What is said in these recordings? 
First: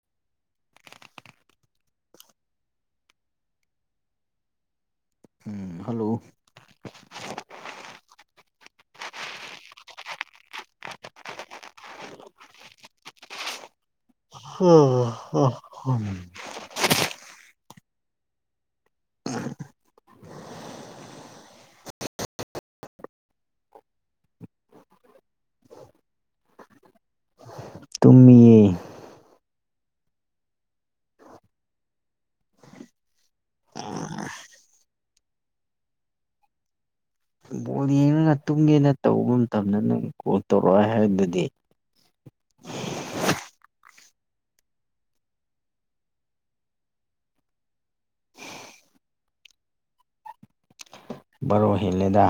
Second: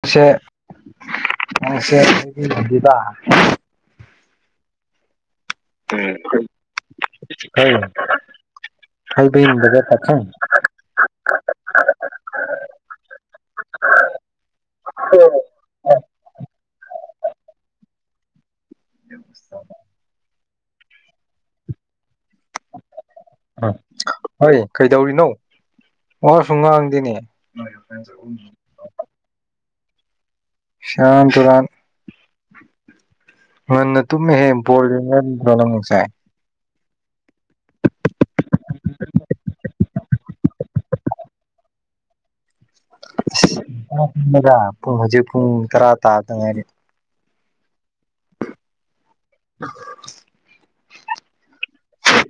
ꯃ ꯁꯦ ꯃ ꯁ ꯑꯩꯕꯤꯗ ꯎꯝ ꯍꯜꯂꯣ ꯎꯝꯝ ꯑꯩꯕꯤꯒ ꯆꯁ ꯍ ꯍ ꯑꯗꯨ ꯑꯝ ꯍꯣꯏ ꯀꯩꯗꯧꯔꯤꯅꯣ ꯑꯣꯁꯨ ꯉꯥꯡꯗꯦꯅꯦ ꯇꯨꯝꯃꯤꯌꯦ ꯁꯥꯟ ꯇꯨꯔꯥꯟ ꯉꯟꯅ ꯇꯨꯝꯃꯦ ꯍꯦ ꯄꯣꯜꯅ꯭ꯔꯣ ꯅꯪ ꯉꯁꯥꯏ ꯅꯪ ꯇꯨꯡꯒꯤꯦꯅ ꯇꯧꯕ ꯃꯇꯝꯗ ꯅꯪ ꯀꯣꯜ ꯇꯧꯔꯛꯑꯣ ꯍꯥꯏꯕꯗꯨꯗꯤ ꯄꯨꯡ ꯍꯧꯖꯤꯛ ꯄꯨꯡ ꯇꯔꯥ ꯇꯥꯗꯉꯥꯏꯔꯤ [unintelligible] ꯔꯣꯍꯤꯠꯂꯗ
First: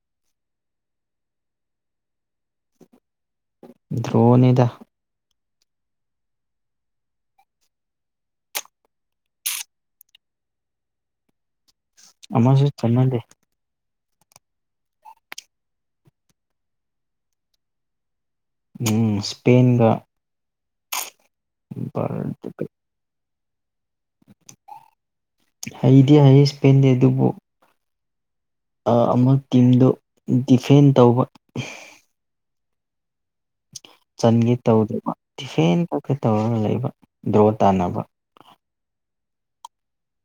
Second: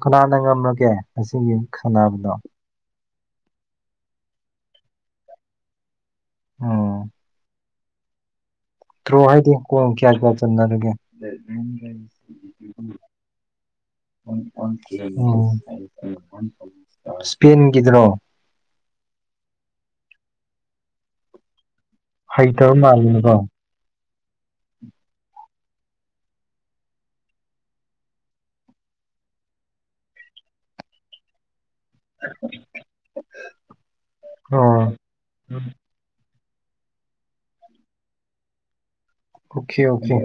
ꯀꯅꯥꯅ ꯉꯝꯂꯒꯦ ꯑꯁꯤꯒꯤꯒꯤ ꯈꯪꯅꯕꯅꯣ ꯗ꯭ꯔꯣꯣꯟꯗ ꯑꯣ ꯊ꯭ꯔꯣ ꯍꯥꯏꯗꯤ ꯀ ꯀꯌꯥꯔ ꯀꯌꯥ ꯆꯅꯒ ꯑꯃꯁꯨ ꯆꯅꯜ ꯂꯩꯦ ꯏꯁꯄꯦꯟ ꯀꯗ꯭ꯔꯣ ꯎꯝ ꯁꯄꯦꯟꯒ ꯍꯩꯇꯕ ꯃꯥꯜꯂꯤꯅꯤꯀꯣ ꯎꯝ ꯍꯩꯗꯤꯦ ꯍꯩꯌꯦꯁ ꯄꯦꯟꯗꯦ ꯑꯗꯨꯕꯨ ꯑꯃꯨꯛ ꯇꯤꯝꯗꯨ ꯗꯤꯐꯦꯟ ꯇꯧꯕ [unintelligible] ꯁꯪꯒꯤ ꯑꯣ ꯇꯧꯗ꯭ꯔꯦ ꯇꯐ ꯇ ꯇꯧꯔꯒ ꯂꯩꯕ ꯗ꯭ꯔꯣ ꯇꯥꯟꯅꯕ ꯑꯣꯀꯦ ꯑꯣꯦ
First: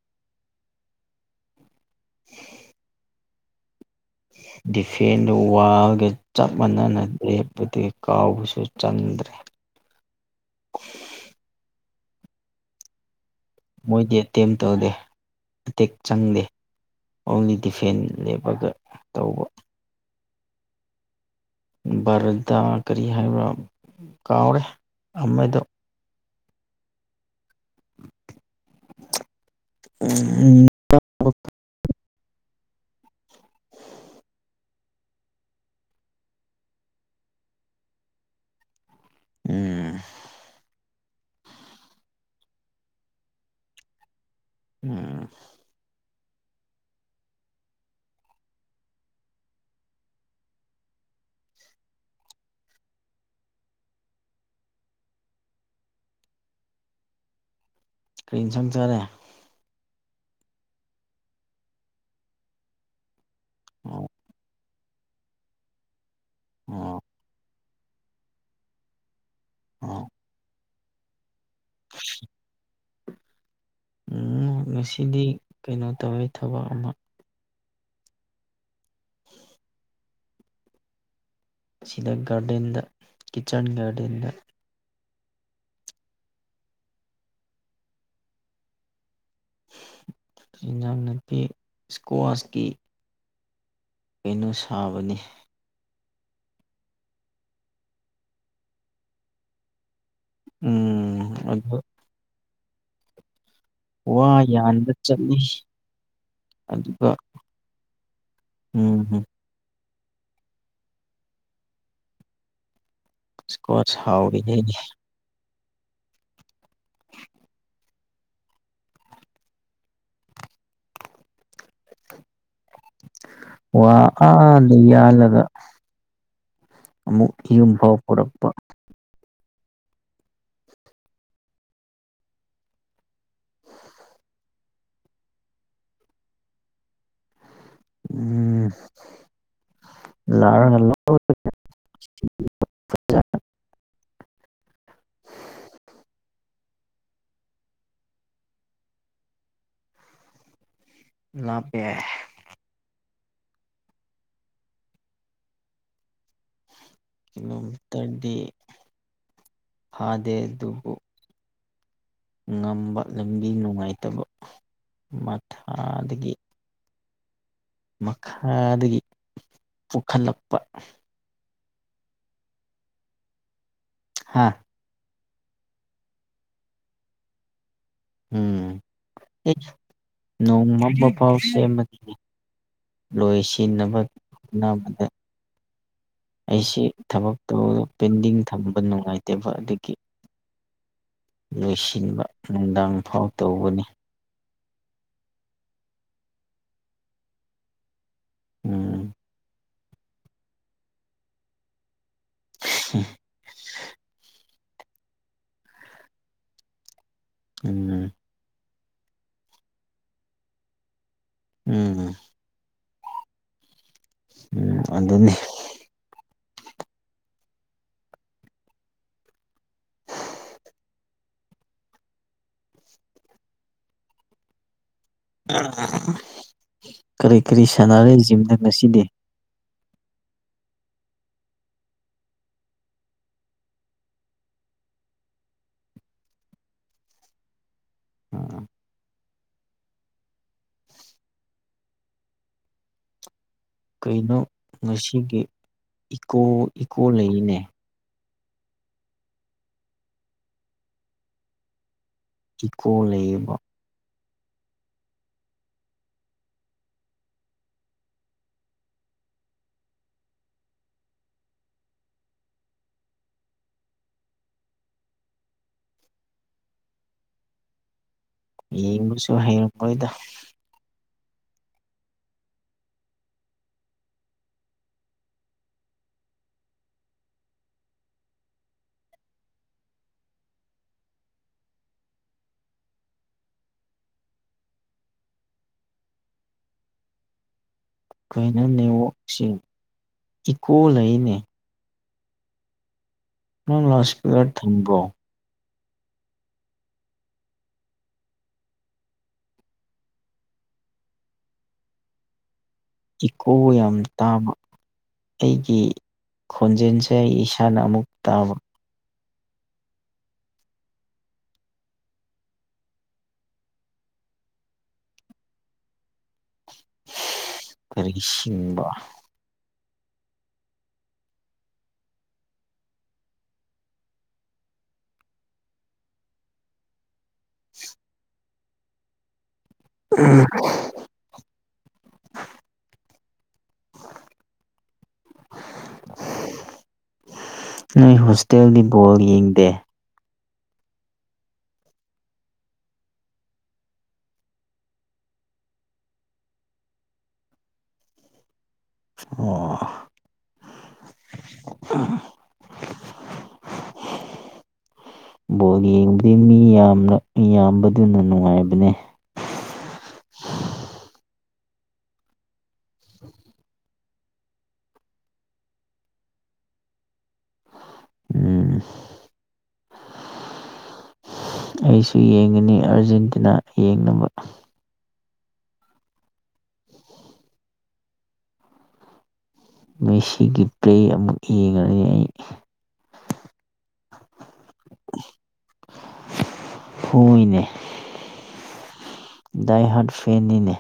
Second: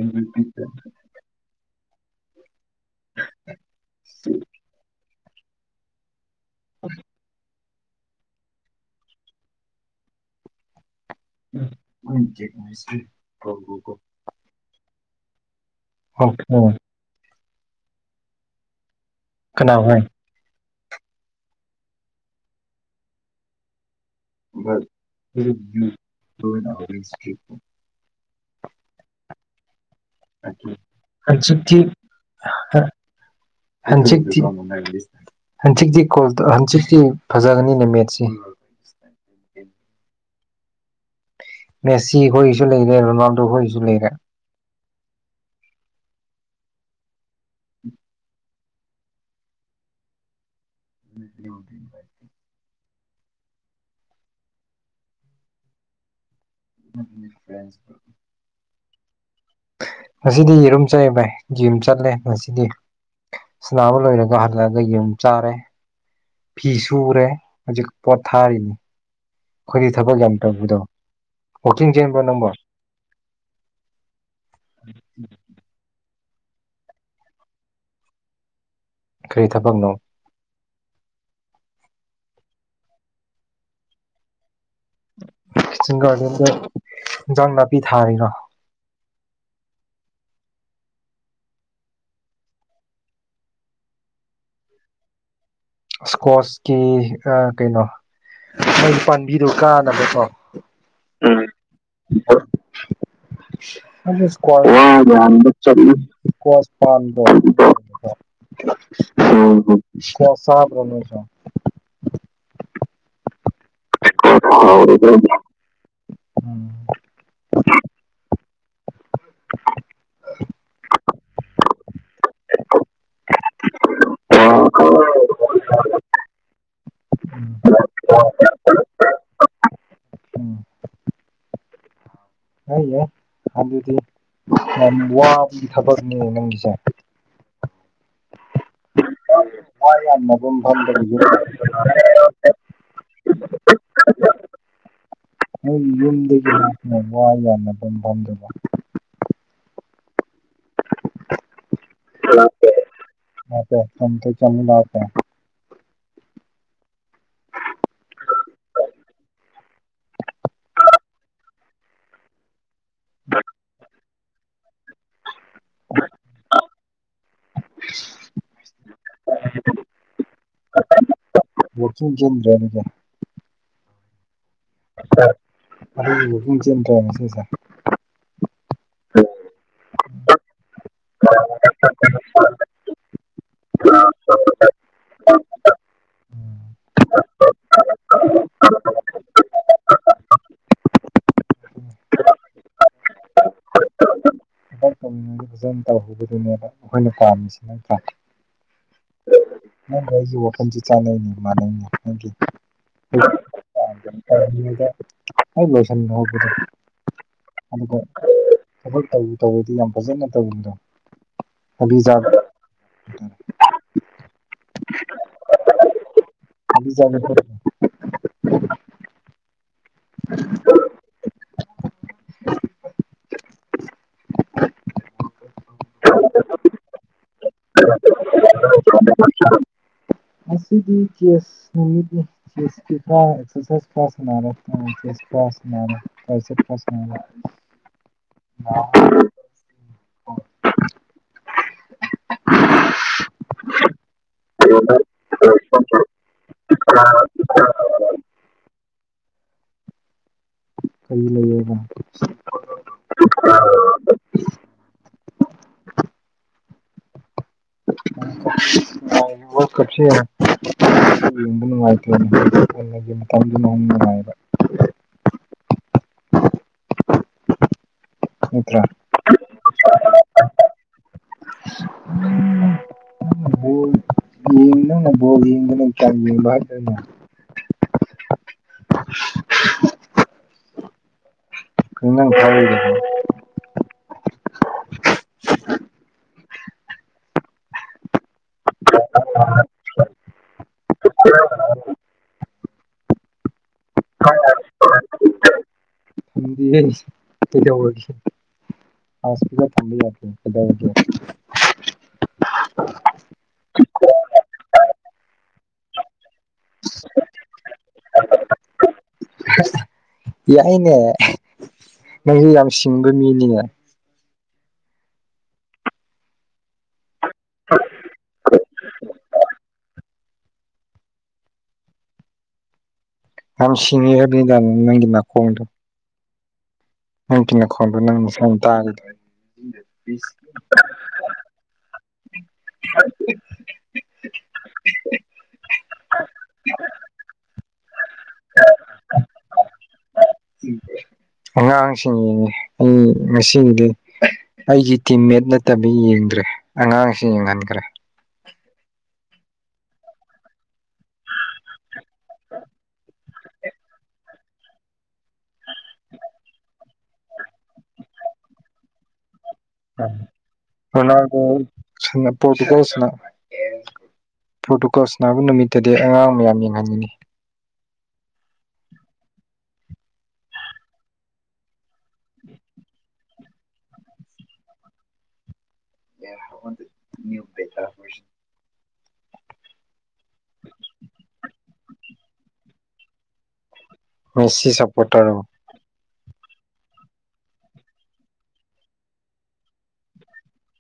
[unintelligible] ꯄꯦꯟꯅ ꯋꯥꯒ ꯆꯞ ꯃꯥꯟꯅꯅꯗ꯭ꯔꯦ ꯕꯗꯤ ꯀꯥꯎꯕꯁꯨ ꯆꯟꯗ꯭ꯔꯦ ꯦꯁꯤ ꯃꯣꯏꯗꯤ ꯑꯦꯇꯦꯝ ꯇꯧꯗꯦ ꯃꯇꯦꯛ ꯆꯪꯗꯦ ꯑꯣꯀꯦ ꯑꯣꯡꯂꯤ ꯗꯤꯐꯦꯟ ꯂꯦꯞꯄꯒ ꯇꯧꯕ ꯀꯅꯥ ꯍꯥꯏ ꯚꯥꯔꯠꯇ ꯀꯔꯤ ꯍꯥꯏꯕ ꯀꯥꯎꯔꯦ ꯑꯃꯗꯣ ꯏꯁꯔꯤ ꯎꯝ ꯀ ꯁ ꯊꯤ ꯍꯟꯆꯤꯤ ꯍꯟꯆꯤꯛꯇꯛꯇꯤ ꯀꯣꯜ ꯍꯟꯆꯤꯛꯇꯤ ꯐꯖꯒꯅꯤꯅꯦ ꯃꯦꯠꯁꯦ ꯎꯝ ꯃꯦꯁꯤ ꯍꯁꯨ ꯂꯩꯔꯦ ꯔꯣꯅꯥꯜꯗꯣ ꯍꯁꯨ ꯂꯩꯔꯦ ꯑꯥ ꯦ ꯐ ꯀꯔꯤ ꯁꯪꯖꯔꯦ ꯉꯁꯤꯗꯤ ꯌꯦꯔꯨꯝ ꯆꯥꯏ ꯚꯥꯏ ꯌꯨꯝ ꯆꯠꯂꯦ ꯉꯁꯤꯗꯤ ꯁꯅꯥꯕ ꯑꯣ ꯂꯣꯏꯔꯒ ꯍꯜꯂꯛꯑꯒ ꯌꯨꯝ ꯆꯥꯔꯦ ꯐꯤ ꯑꯣ ꯁꯨꯔꯦ ꯍꯧꯖꯤꯛ ꯄꯣꯠ ꯊꯥꯔꯤꯅꯤ ꯑꯩꯈꯣꯏꯗꯤ ꯑꯣ ꯊꯕꯛ ꯌꯥꯝ ꯇꯧꯕꯗꯣ ꯋꯥꯛꯀꯤꯡ ꯆꯦꯟꯕ꯭ꯔ ꯅꯪꯕꯣ ꯉꯁꯤꯗꯤ ꯀꯩꯅꯣ ꯇꯧꯋꯦ ꯊꯕꯛ ꯑꯃ ꯀꯔꯤ ꯊꯕꯛꯅꯣ ꯁꯤꯗ ꯒꯥꯔꯗꯦꯟꯗ ꯀꯤꯠꯆꯟ ꯒꯥꯔꯗꯦꯟꯗ ꯁꯁꯤꯡꯒꯔꯗꯗ ꯖꯟꯃꯄꯤ ꯊꯔꯦꯅ ꯏꯤꯟꯖꯥꯡ ꯅꯨꯄꯤ ꯏꯁꯀ꯭ꯋꯥꯁꯀꯤ ꯀꯩꯅꯣ ꯁꯥꯕꯅꯤ ꯏꯁꯀꯣꯁꯀꯤ ꯀꯩꯅꯣ ꯃꯣꯏ ꯄꯥꯝꯕꯤꯗꯣ ꯀꯥꯟꯅꯕꯀꯣ ꯎꯝ ꯑꯗꯨꯗ ꯌꯥꯟꯕ ꯆꯠꯂꯤ ꯋꯥ ꯑꯗꯨꯒ ꯎꯝ ꯁ ꯁꯥꯕꯃꯦꯁ ꯏꯁꯀꯣꯔ ꯍ ꯎꯝ [unintelligible] ꯋꯥ ꯑꯗ ꯌꯥꯜꯂꯒ ꯑꯃꯨꯛ ꯎꯝ ꯌꯨꯝ ꯐꯥꯎ ꯄꯨꯔꯛꯄ ꯑꯩꯌꯦ ꯑꯗꯨꯗꯤ ꯌꯥꯝ ꯋꯥꯕꯒꯤ ꯊꯕꯛꯅꯦ ꯅꯪꯒꯤꯁꯦ ꯎꯝ ꯍ ꯌꯥꯝꯅ ꯑꯗꯨꯨꯝ ꯐ ꯂꯥꯛꯑꯒ ꯅꯪꯒꯤ ꯌꯨꯝꯗꯒꯤ ꯍꯥꯛꯅ ꯋꯥ ꯌꯥꯟꯅꯐꯝꯝꯐꯝꯝꯗꯨꯕ ꯂꯥꯛ ꯄꯦ ꯝ ꯆꯪ ꯂꯥꯛꯇꯦ ꯀꯤꯂꯣꯃꯤꯇꯔꯗꯤ ꯐꯥꯗꯦ ꯑꯗꯨꯕꯨ ꯉꯝ ꯄꯠꯂꯝꯒꯤ ꯅꯨꯡꯉꯥꯏꯇꯕ ꯃꯊꯥꯗꯒꯤ ꯃꯈꯥꯗꯒꯤ ꯄꯨꯈꯠꯂꯛꯄ ꯆꯤꯡ ꯀꯦꯟꯗ꯭ꯔ ꯀ ꯍꯥꯥ ꯁꯁ ꯎꯝ ꯑꯦ ꯅꯣꯡꯃꯝꯕ ꯄꯥꯎ ꯁꯦꯝꯕ ꯂꯣꯏ ꯁꯤꯟꯅꯕ ꯍꯣꯕꯗ ꯎꯝ ꯑꯩꯁꯤ ꯊꯕ ꯇꯗ ꯄꯦꯟꯗꯤꯡ ꯊꯝꯕ ꯅꯨꯡꯉꯥꯏꯇꯦꯕ ꯑꯗꯨꯒꯤ ꯂꯣꯏꯁꯤꯟꯕ ꯅꯨꯡꯗꯥꯡ ꯐꯥꯎ ꯇꯧꯕꯅꯤ ꯊꯕꯛ ꯇꯧꯔꯤꯉꯩꯗ ꯐꯖꯅ ꯇꯧꯍꯧꯕꯗꯨꯅꯦꯕ ꯑꯩꯈꯣꯏꯅ ꯄꯥꯝꯃꯤꯁꯤꯅ ꯎꯝ ꯅ ꯉꯒꯤ ꯋꯥ ꯄꯨꯟꯁꯤ ꯆꯥꯅꯅꯤ ꯃꯥꯅꯅꯦ [unintelligible] ꯍꯁꯗ ꯎꯝ ꯊꯈꯣꯏ ꯇꯧ ꯇꯧꯔꯗꯤ ꯌꯥꯝ ꯐꯖꯅ ꯇꯧꯋꯗꯣ ꯎꯝ ꯎꯝ ꯑꯗꯨꯅꯤ ꯑ ꯆ ꯀꯔꯤ ꯀꯔꯤ ꯁꯅꯔꯦ ꯖꯤꯗ ꯉꯁꯤꯗꯤ ꯗꯤꯁꯔ ꯀꯩꯅꯣ ꯃꯁꯤꯁꯤꯒꯤ ꯏꯀꯣ ꯏꯀꯣ ꯂꯩꯅꯦ ꯀꯔꯤ ꯂꯩꯌꯦꯕ ꯏꯀꯣ ꯂꯩꯌꯦꯕ ꯀꯆ ꯅꯨꯡꯉꯥꯏ ꯅꯠꯇ꯭ꯔꯥ ꯌꯦꯡꯕꯁꯨ ꯍꯩꯔꯝꯃꯣꯏꯗ ꯅꯪꯅ ꯕꯣꯜ ꯅ ꯏ ꯐꯔ ꯀꯩꯅ ꯅꯅꯤꯋꯣꯛꯁꯤꯡ ꯏꯀꯣ ꯂꯩꯅꯤ ꯅꯪ ꯂꯥꯁꯄꯤꯌꯥꯠ ꯊꯕ꯭ꯔꯣ ꯁꯤ ꯌꯥ ꯑꯣꯏꯁ ꯀꯩꯗꯧꯔꯒꯦ ꯏꯀꯣ ꯌꯥꯝ ꯇꯥꯕ ꯑꯩꯒꯤ ꯈꯣꯟꯖꯦꯜꯁꯦ ꯑꯩ ꯏꯁꯥꯅ ꯑꯃꯨꯛ ꯇꯥꯕ ꯌꯥꯏꯅꯦ ꯅꯪꯁꯨ ꯌꯥꯝ ꯁꯤꯡꯕ ꯃꯤꯅꯤꯅꯦ ꯀꯔꯤ ꯁꯤꯡꯕ ꯍꯝ ꯁꯤꯅꯤ [unintelligible] ꯍꯅꯤꯗꯥꯅ ꯅꯪꯒꯤꯅꯥ ꯈꯣꯡꯗ‌ꯣ ꯅꯪ ꯀꯤ ꯅꯈꯣꯡꯗ ꯅꯪ ꯃꯁ ꯇꯥ ꯎꯝ [unintelligible] ꯅꯣꯏ ꯍꯣꯁꯇꯦꯜꯒꯤ ꯕꯣꯜ ꯌꯦꯡꯗꯦ ꯑꯉꯥꯡꯁꯤꯡ ꯌꯦꯡꯉꯤ ꯑꯩ ꯉꯁꯤꯒꯤꯗꯤ ꯑꯩꯒꯤ ꯇꯤꯝꯃꯦꯠ ꯅꯠꯇꯕꯩ ꯌꯦꯡꯗ꯭ꯔꯦ ꯑꯉꯥꯡꯁꯤꯡ ꯌꯦꯡꯍꯟꯈ꯭ꯔꯦ ꯑꯣ [unintelligible] ꯕꯣꯜ ꯌꯦꯡꯕꯗꯤ ꯃꯤ ꯌꯥꯝꯅ ꯌꯥꯝꯕꯗꯨꯅ ꯅꯨꯡꯉꯥꯏꯕꯅꯦ [unintelligible] [unintelligible] ꯄ꯭ꯔꯣꯔꯇꯨꯀꯣꯜ ꯁꯥꯟꯅꯥꯕ ꯅꯨꯃꯤꯠꯇꯗꯤ ꯑꯉꯥꯡ ꯃꯌꯥꯝ ꯌꯦꯡꯍꯟꯒꯉꯤ ꯎꯝ ꯑꯩꯁꯨ ꯌꯦꯡꯉꯅꯤ ꯑꯥꯔꯖꯦꯟꯇꯤꯅꯥ ꯌꯦꯡꯅꯕ ꯃꯦꯁꯤꯒꯤ ꯄ꯭ꯔ‌ꯦ ꯑꯃꯨꯛ ꯌꯦꯡꯉꯅꯤ ꯑꯩ ꯃ‌ꯦꯁꯤ ꯁꯄꯣꯔꯠ ꯇꯧꯔ ꯐꯨꯏꯅꯦ ꯗꯥꯏ ꯍꯥꯠ ꯐꯦꯟꯅꯤꯅꯦ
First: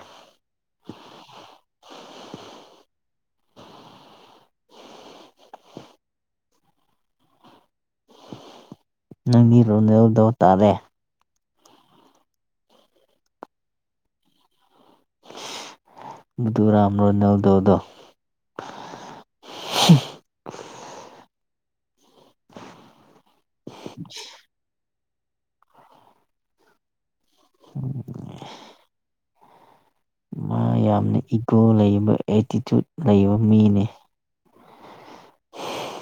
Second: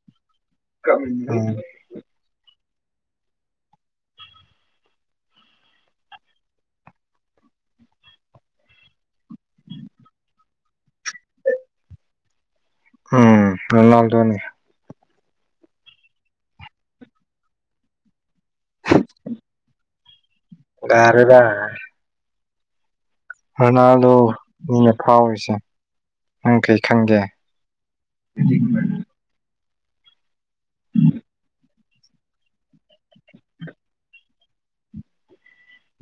ꯅꯪꯒꯤ ꯔꯣꯅꯦꯜꯗꯣ ꯇꯥꯔꯦ ꯔ‌ꯣꯂꯥꯜꯗ‌ꯣꯅꯤ ꯃꯙꯨ [unintelligible] ꯔꯣꯅꯥꯜꯗ‌ꯣꯗ‌ꯣ ꯒꯥꯔꯦꯗ ꯔ‌ꯣꯅꯥꯜꯗ‌ꯣ ꯃꯤꯅ ꯐꯥꯎꯔꯤꯁꯦ ꯅꯪ ꯀꯩ ꯈꯪꯒꯦ ꯃꯥ ꯌꯥꯝꯅ ꯏꯒꯣ ꯂꯩꯕ ꯑꯦꯇꯤꯇꯨꯠ ꯂꯩꯕ ꯃꯤꯅꯤ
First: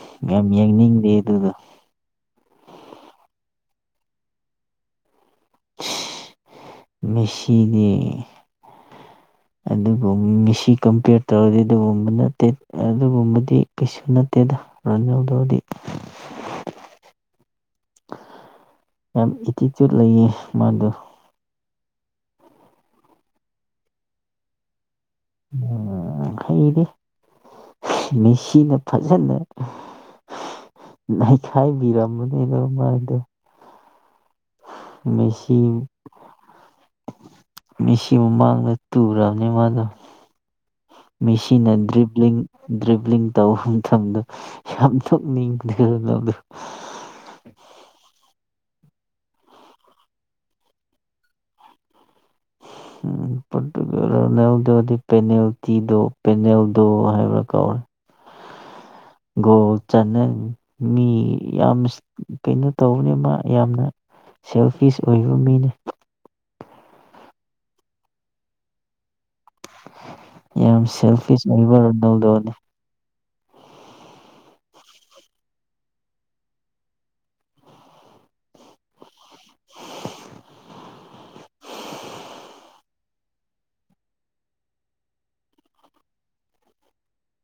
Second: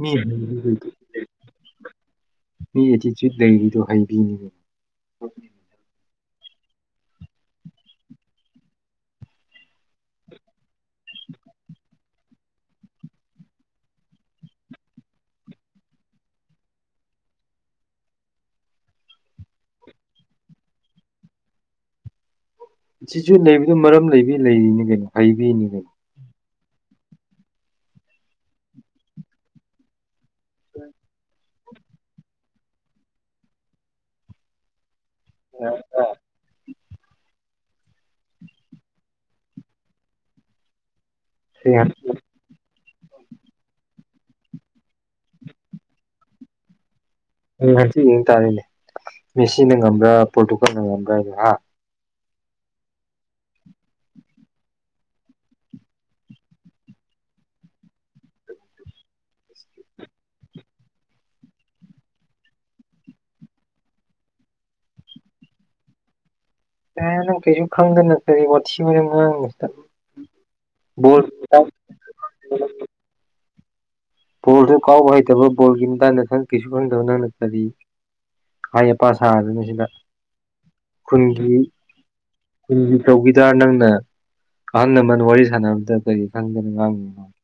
ꯃꯤ ꯌꯥꯝ ꯍꯩꯕꯗꯨ ꯌꯦꯡꯅꯤꯡꯗꯦ ꯑꯗꯨꯗ‌ꯣ ꯃꯤ ꯑꯦꯇꯤꯆ꯭ꯨꯠ ꯂꯩꯔꯤꯗꯣ ꯍꯥꯏꯕꯩꯅꯤꯅ‌ꯦ ꯃꯦꯁꯤꯗꯤ ꯑꯗꯨꯒ ꯃꯦꯁꯤ ꯀꯝꯄꯤꯌꯔ ꯇꯧꯔꯗꯤ ꯑꯗꯨꯒꯨꯝꯕ ꯅꯠꯇꯦ ꯑꯗꯨꯒꯨꯝꯕꯗꯤ ꯀꯩꯁꯨ ꯅꯠꯇꯦꯗ ꯔ‌ꯣꯅꯥꯜꯗ‌ꯣ ꯗꯤ ꯌꯥꯝ ꯑꯦꯇꯤꯇ꯭ꯌꯨꯠ ꯂꯩꯌꯦ ꯃꯥꯗꯣ ꯁꯤꯁꯨ ꯂꯩꯕꯗꯨ ꯃꯔꯝ ꯂꯩꯕꯤ ꯂꯩꯔꯤꯅꯤ ꯀꯩꯅꯣ ꯍꯩꯕꯤꯅꯤ ꯎꯝ ꯀꯩꯅꯣ ꯍꯩꯔꯦ ꯃ‌ꯦꯁꯤꯅ ꯐꯖꯅ ꯉ [unintelligible] ꯈꯥꯏꯕꯤꯔꯝ ꯃꯅꯤꯅ‌ꯦ ꯃꯥꯗꯣ ꯃꯦꯁꯤ ꯃ‌ꯦꯁꯤ ꯃꯃꯥꯡꯗ ꯇꯨꯔꯝꯅꯤ ꯃꯥꯗꯣ ꯃꯦꯁꯤꯅ ꯍꯌꯦꯡ ꯗ꯭ꯔꯤꯞꯂꯤꯡ ꯗ꯭ꯔꯤꯚꯂꯤꯡ ꯇꯧꯕ ꯃꯇꯝꯗꯣ ꯌꯥꯝ ꯊꯣꯛꯅꯤꯡꯗꯗꯣ ꯎꯝ ꯍꯪꯆꯤꯠ ꯌ‌ꯦꯡꯇꯥꯔꯤꯅꯦ ꯃꯦꯁꯤꯅ ꯉꯝꯕ꯭ꯔꯥ ꯄꯣꯇꯨꯒꯜꯅ ꯉꯝꯕ꯭ꯔꯥ ꯍꯥꯏꯗ‌ꯣ ꯍꯥ ꯄ‌ꯣꯔꯇꯨꯒꯜ ꯔ‌ꯣꯅꯥꯜꯗ‌ꯣꯗꯤ ꯄꯦꯅꯦꯜꯇꯤꯗꯣ ꯄꯦꯅꯦꯜꯗꯣ ꯍꯥꯏꯕ꯭ꯔꯥ ꯀꯧꯔꯦ ꯒꯣꯜ ꯆꯅ ꯃꯤ ꯌꯥꯝ ꯀꯩꯅꯣ ꯇꯧꯕꯅꯤ ꯃꯥ ꯌꯥꯝꯅ ꯁꯦꯜꯐꯤꯁ ꯑꯣꯏꯕ ꯃꯤꯅꯤ ꯑꯦ ꯅꯪ ꯀꯩꯁꯨ ꯈꯪꯗꯅ ꯀꯔꯤ ꯋꯥꯊꯤ ꯋꯥꯔ‌ꯦꯝ ꯉꯥꯡꯏ ꯌꯥꯝ ꯁꯦꯜꯐꯤꯁ ꯑꯣꯏꯕ ꯔꯣꯅꯥꯜꯗꯣꯅꯤ ꯕꯣꯜꯁꯨ ꯀꯥꯎꯕ ꯍꯩꯇꯕ ꯕꯣꯜꯒꯤ ꯃꯇꯥꯡꯗꯪ ꯀꯩꯁꯨ ꯈꯪꯗꯕ ꯅꯪꯅ ꯀꯔꯤ ꯍꯥꯏ ꯁꯥꯖꯅꯤ ꯁꯤꯗ ꯈꯨꯟꯒꯤ ꯈꯨꯟꯒꯤ ꯇꯧꯈꯤꯗꯔ ꯅꯪꯅ ꯑꯍꯜ ꯂꯃꯅ ꯋꯥꯔꯤ ꯁꯥꯟꯅꯕꯝꯗ ꯀꯔꯤ ꯈꯪꯗꯅ ꯉꯥꯡꯉꯅꯣ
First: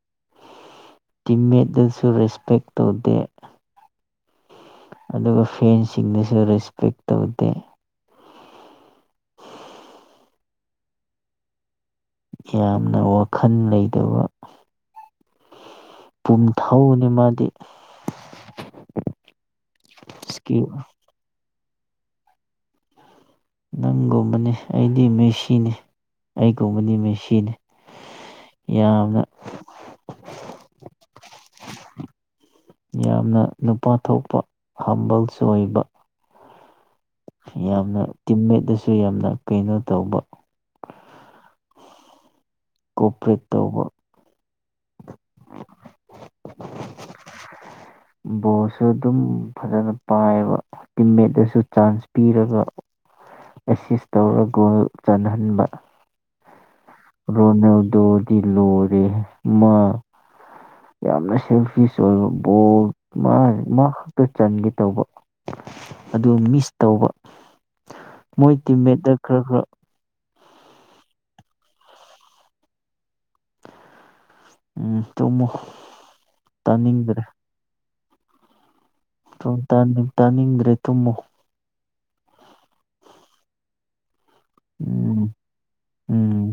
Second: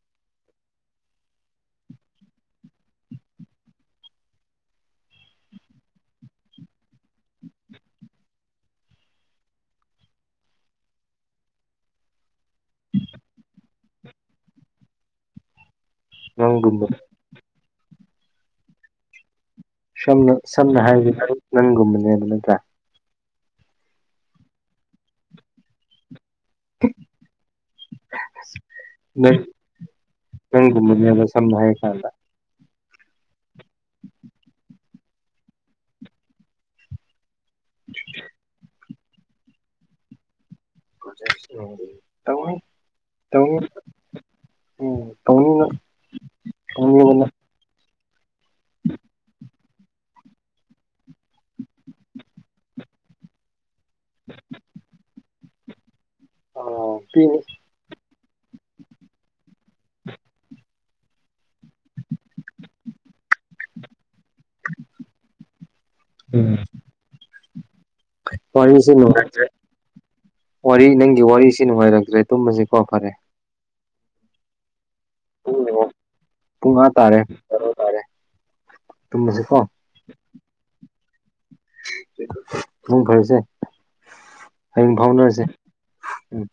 ꯇꯤꯃꯦꯦꯠ ꯜꯁꯨ ꯔꯦꯁꯄꯦꯛꯇ ꯇꯧꯗ ꯑꯗꯨꯒ ꯐꯦꯟꯁꯤꯡꯗꯁꯨ ꯔꯦꯁꯄꯦꯛ ꯇꯧꯗꯦ ꯌꯥꯝꯅ ꯋꯥꯈꯜ ꯂꯩꯇꯕ ꯄꯨꯝ ꯅꯪꯒꯨꯝꯕ ꯊꯥꯎꯅꯤ ꯃꯥꯗꯤ ꯁꯝꯅ ꯏꯁꯀꯤꯜ ꯁꯝꯅ ꯍꯥꯏ ꯅꯪꯒꯨꯝ ꯃꯅꯦꯅ ꯅꯠꯇ꯭ꯔ ꯅꯪꯒꯨꯝꯕꯅꯤ ꯑꯩꯗꯤ ꯃꯦꯁꯤꯅꯤ ꯑꯩꯒꯨꯝꯕꯅꯤ ꯃꯦꯁꯤꯅꯤ ꯌꯥꯝꯅ ꯅꯪ ꯅꯪꯒꯨꯝꯕꯅꯦꯕ ꯁꯝꯅ ꯍꯥꯏꯔ ꯀꯥꯟꯗ ꯌꯥꯝꯅ ꯅꯨꯄꯥ ꯊꯣꯛꯄ ꯍꯝꯕꯜꯁꯨ ꯑꯣꯏꯕ ꯌꯥꯝꯅ ꯇꯤꯝꯃꯦꯠꯇꯁꯨ ꯌꯥꯝꯅ ꯀꯩꯅꯣ ꯇꯧꯕ ꯇꯕꯨꯣꯏ ꯀꯣꯑꯣꯄꯔꯦꯠ ꯇꯧ ꯎꯝ ꯇꯧꯕ ꯇꯧ ꯇꯧ ꯕꯣꯁ ꯑꯗꯨꯝ ꯐꯖꯅ ꯄꯥꯏꯌꯦꯕ ꯇꯤꯝꯃꯦꯠꯇꯁꯨ ꯆꯥꯟꯁ ꯄꯤꯔꯒ ꯑꯦꯁꯤꯁ ꯇꯧꯔ ꯒꯣꯜ ꯆꯥꯟꯍꯟꯕ ꯑꯥ ꯄꯤꯅꯤ ꯔꯣꯅꯣꯗꯣꯗꯤ ꯂꯔꯦ ꯃꯥ ꯌꯥꯝꯅ ꯁꯦꯜꯐ ꯕ ꯕꯣꯜ ꯃꯥ ꯈꯛꯇ ꯆꯟꯒꯦ ꯇꯧꯕ ꯑꯗꯨ ꯃꯤꯁ ꯇꯧꯕ ꯃꯣꯏ ꯋꯥꯔꯤꯁꯦ ꯇꯤꯝꯃꯦꯠꯇ ꯈꯔ ꯅꯨꯡꯉꯥꯏꯇ꯭ꯔꯦ ꯈꯔ ꯋꯥꯔꯤ ꯅꯪꯒꯤ ꯋꯥꯔꯤꯁꯤ ꯅꯨꯡꯉꯥꯏꯔꯛꯇ꯭ꯔꯦ ꯇꯨꯝꯕꯁꯤꯀꯣ ꯐꯔꯦ ꯎꯝ ꯆꯨꯝꯃꯨ ꯄꯨꯡ ꯑꯥ ꯇꯥꯔꯦ ꯇꯥꯅꯤꯡꯗ꯭ꯔꯦ ꯇ ꯇꯨꯝꯃꯁꯤꯀꯣ ꯇ ꯇꯅꯤ ꯏꯒ꯭ꯔꯦꯖ ꯇꯨꯝꯃꯨ ꯃꯛ ꯐꯕꯤꯁꯦ ꯍꯌꯦꯡ ꯎꯝ ꯐꯥꯎꯅꯔꯁꯦ ꯎꯝ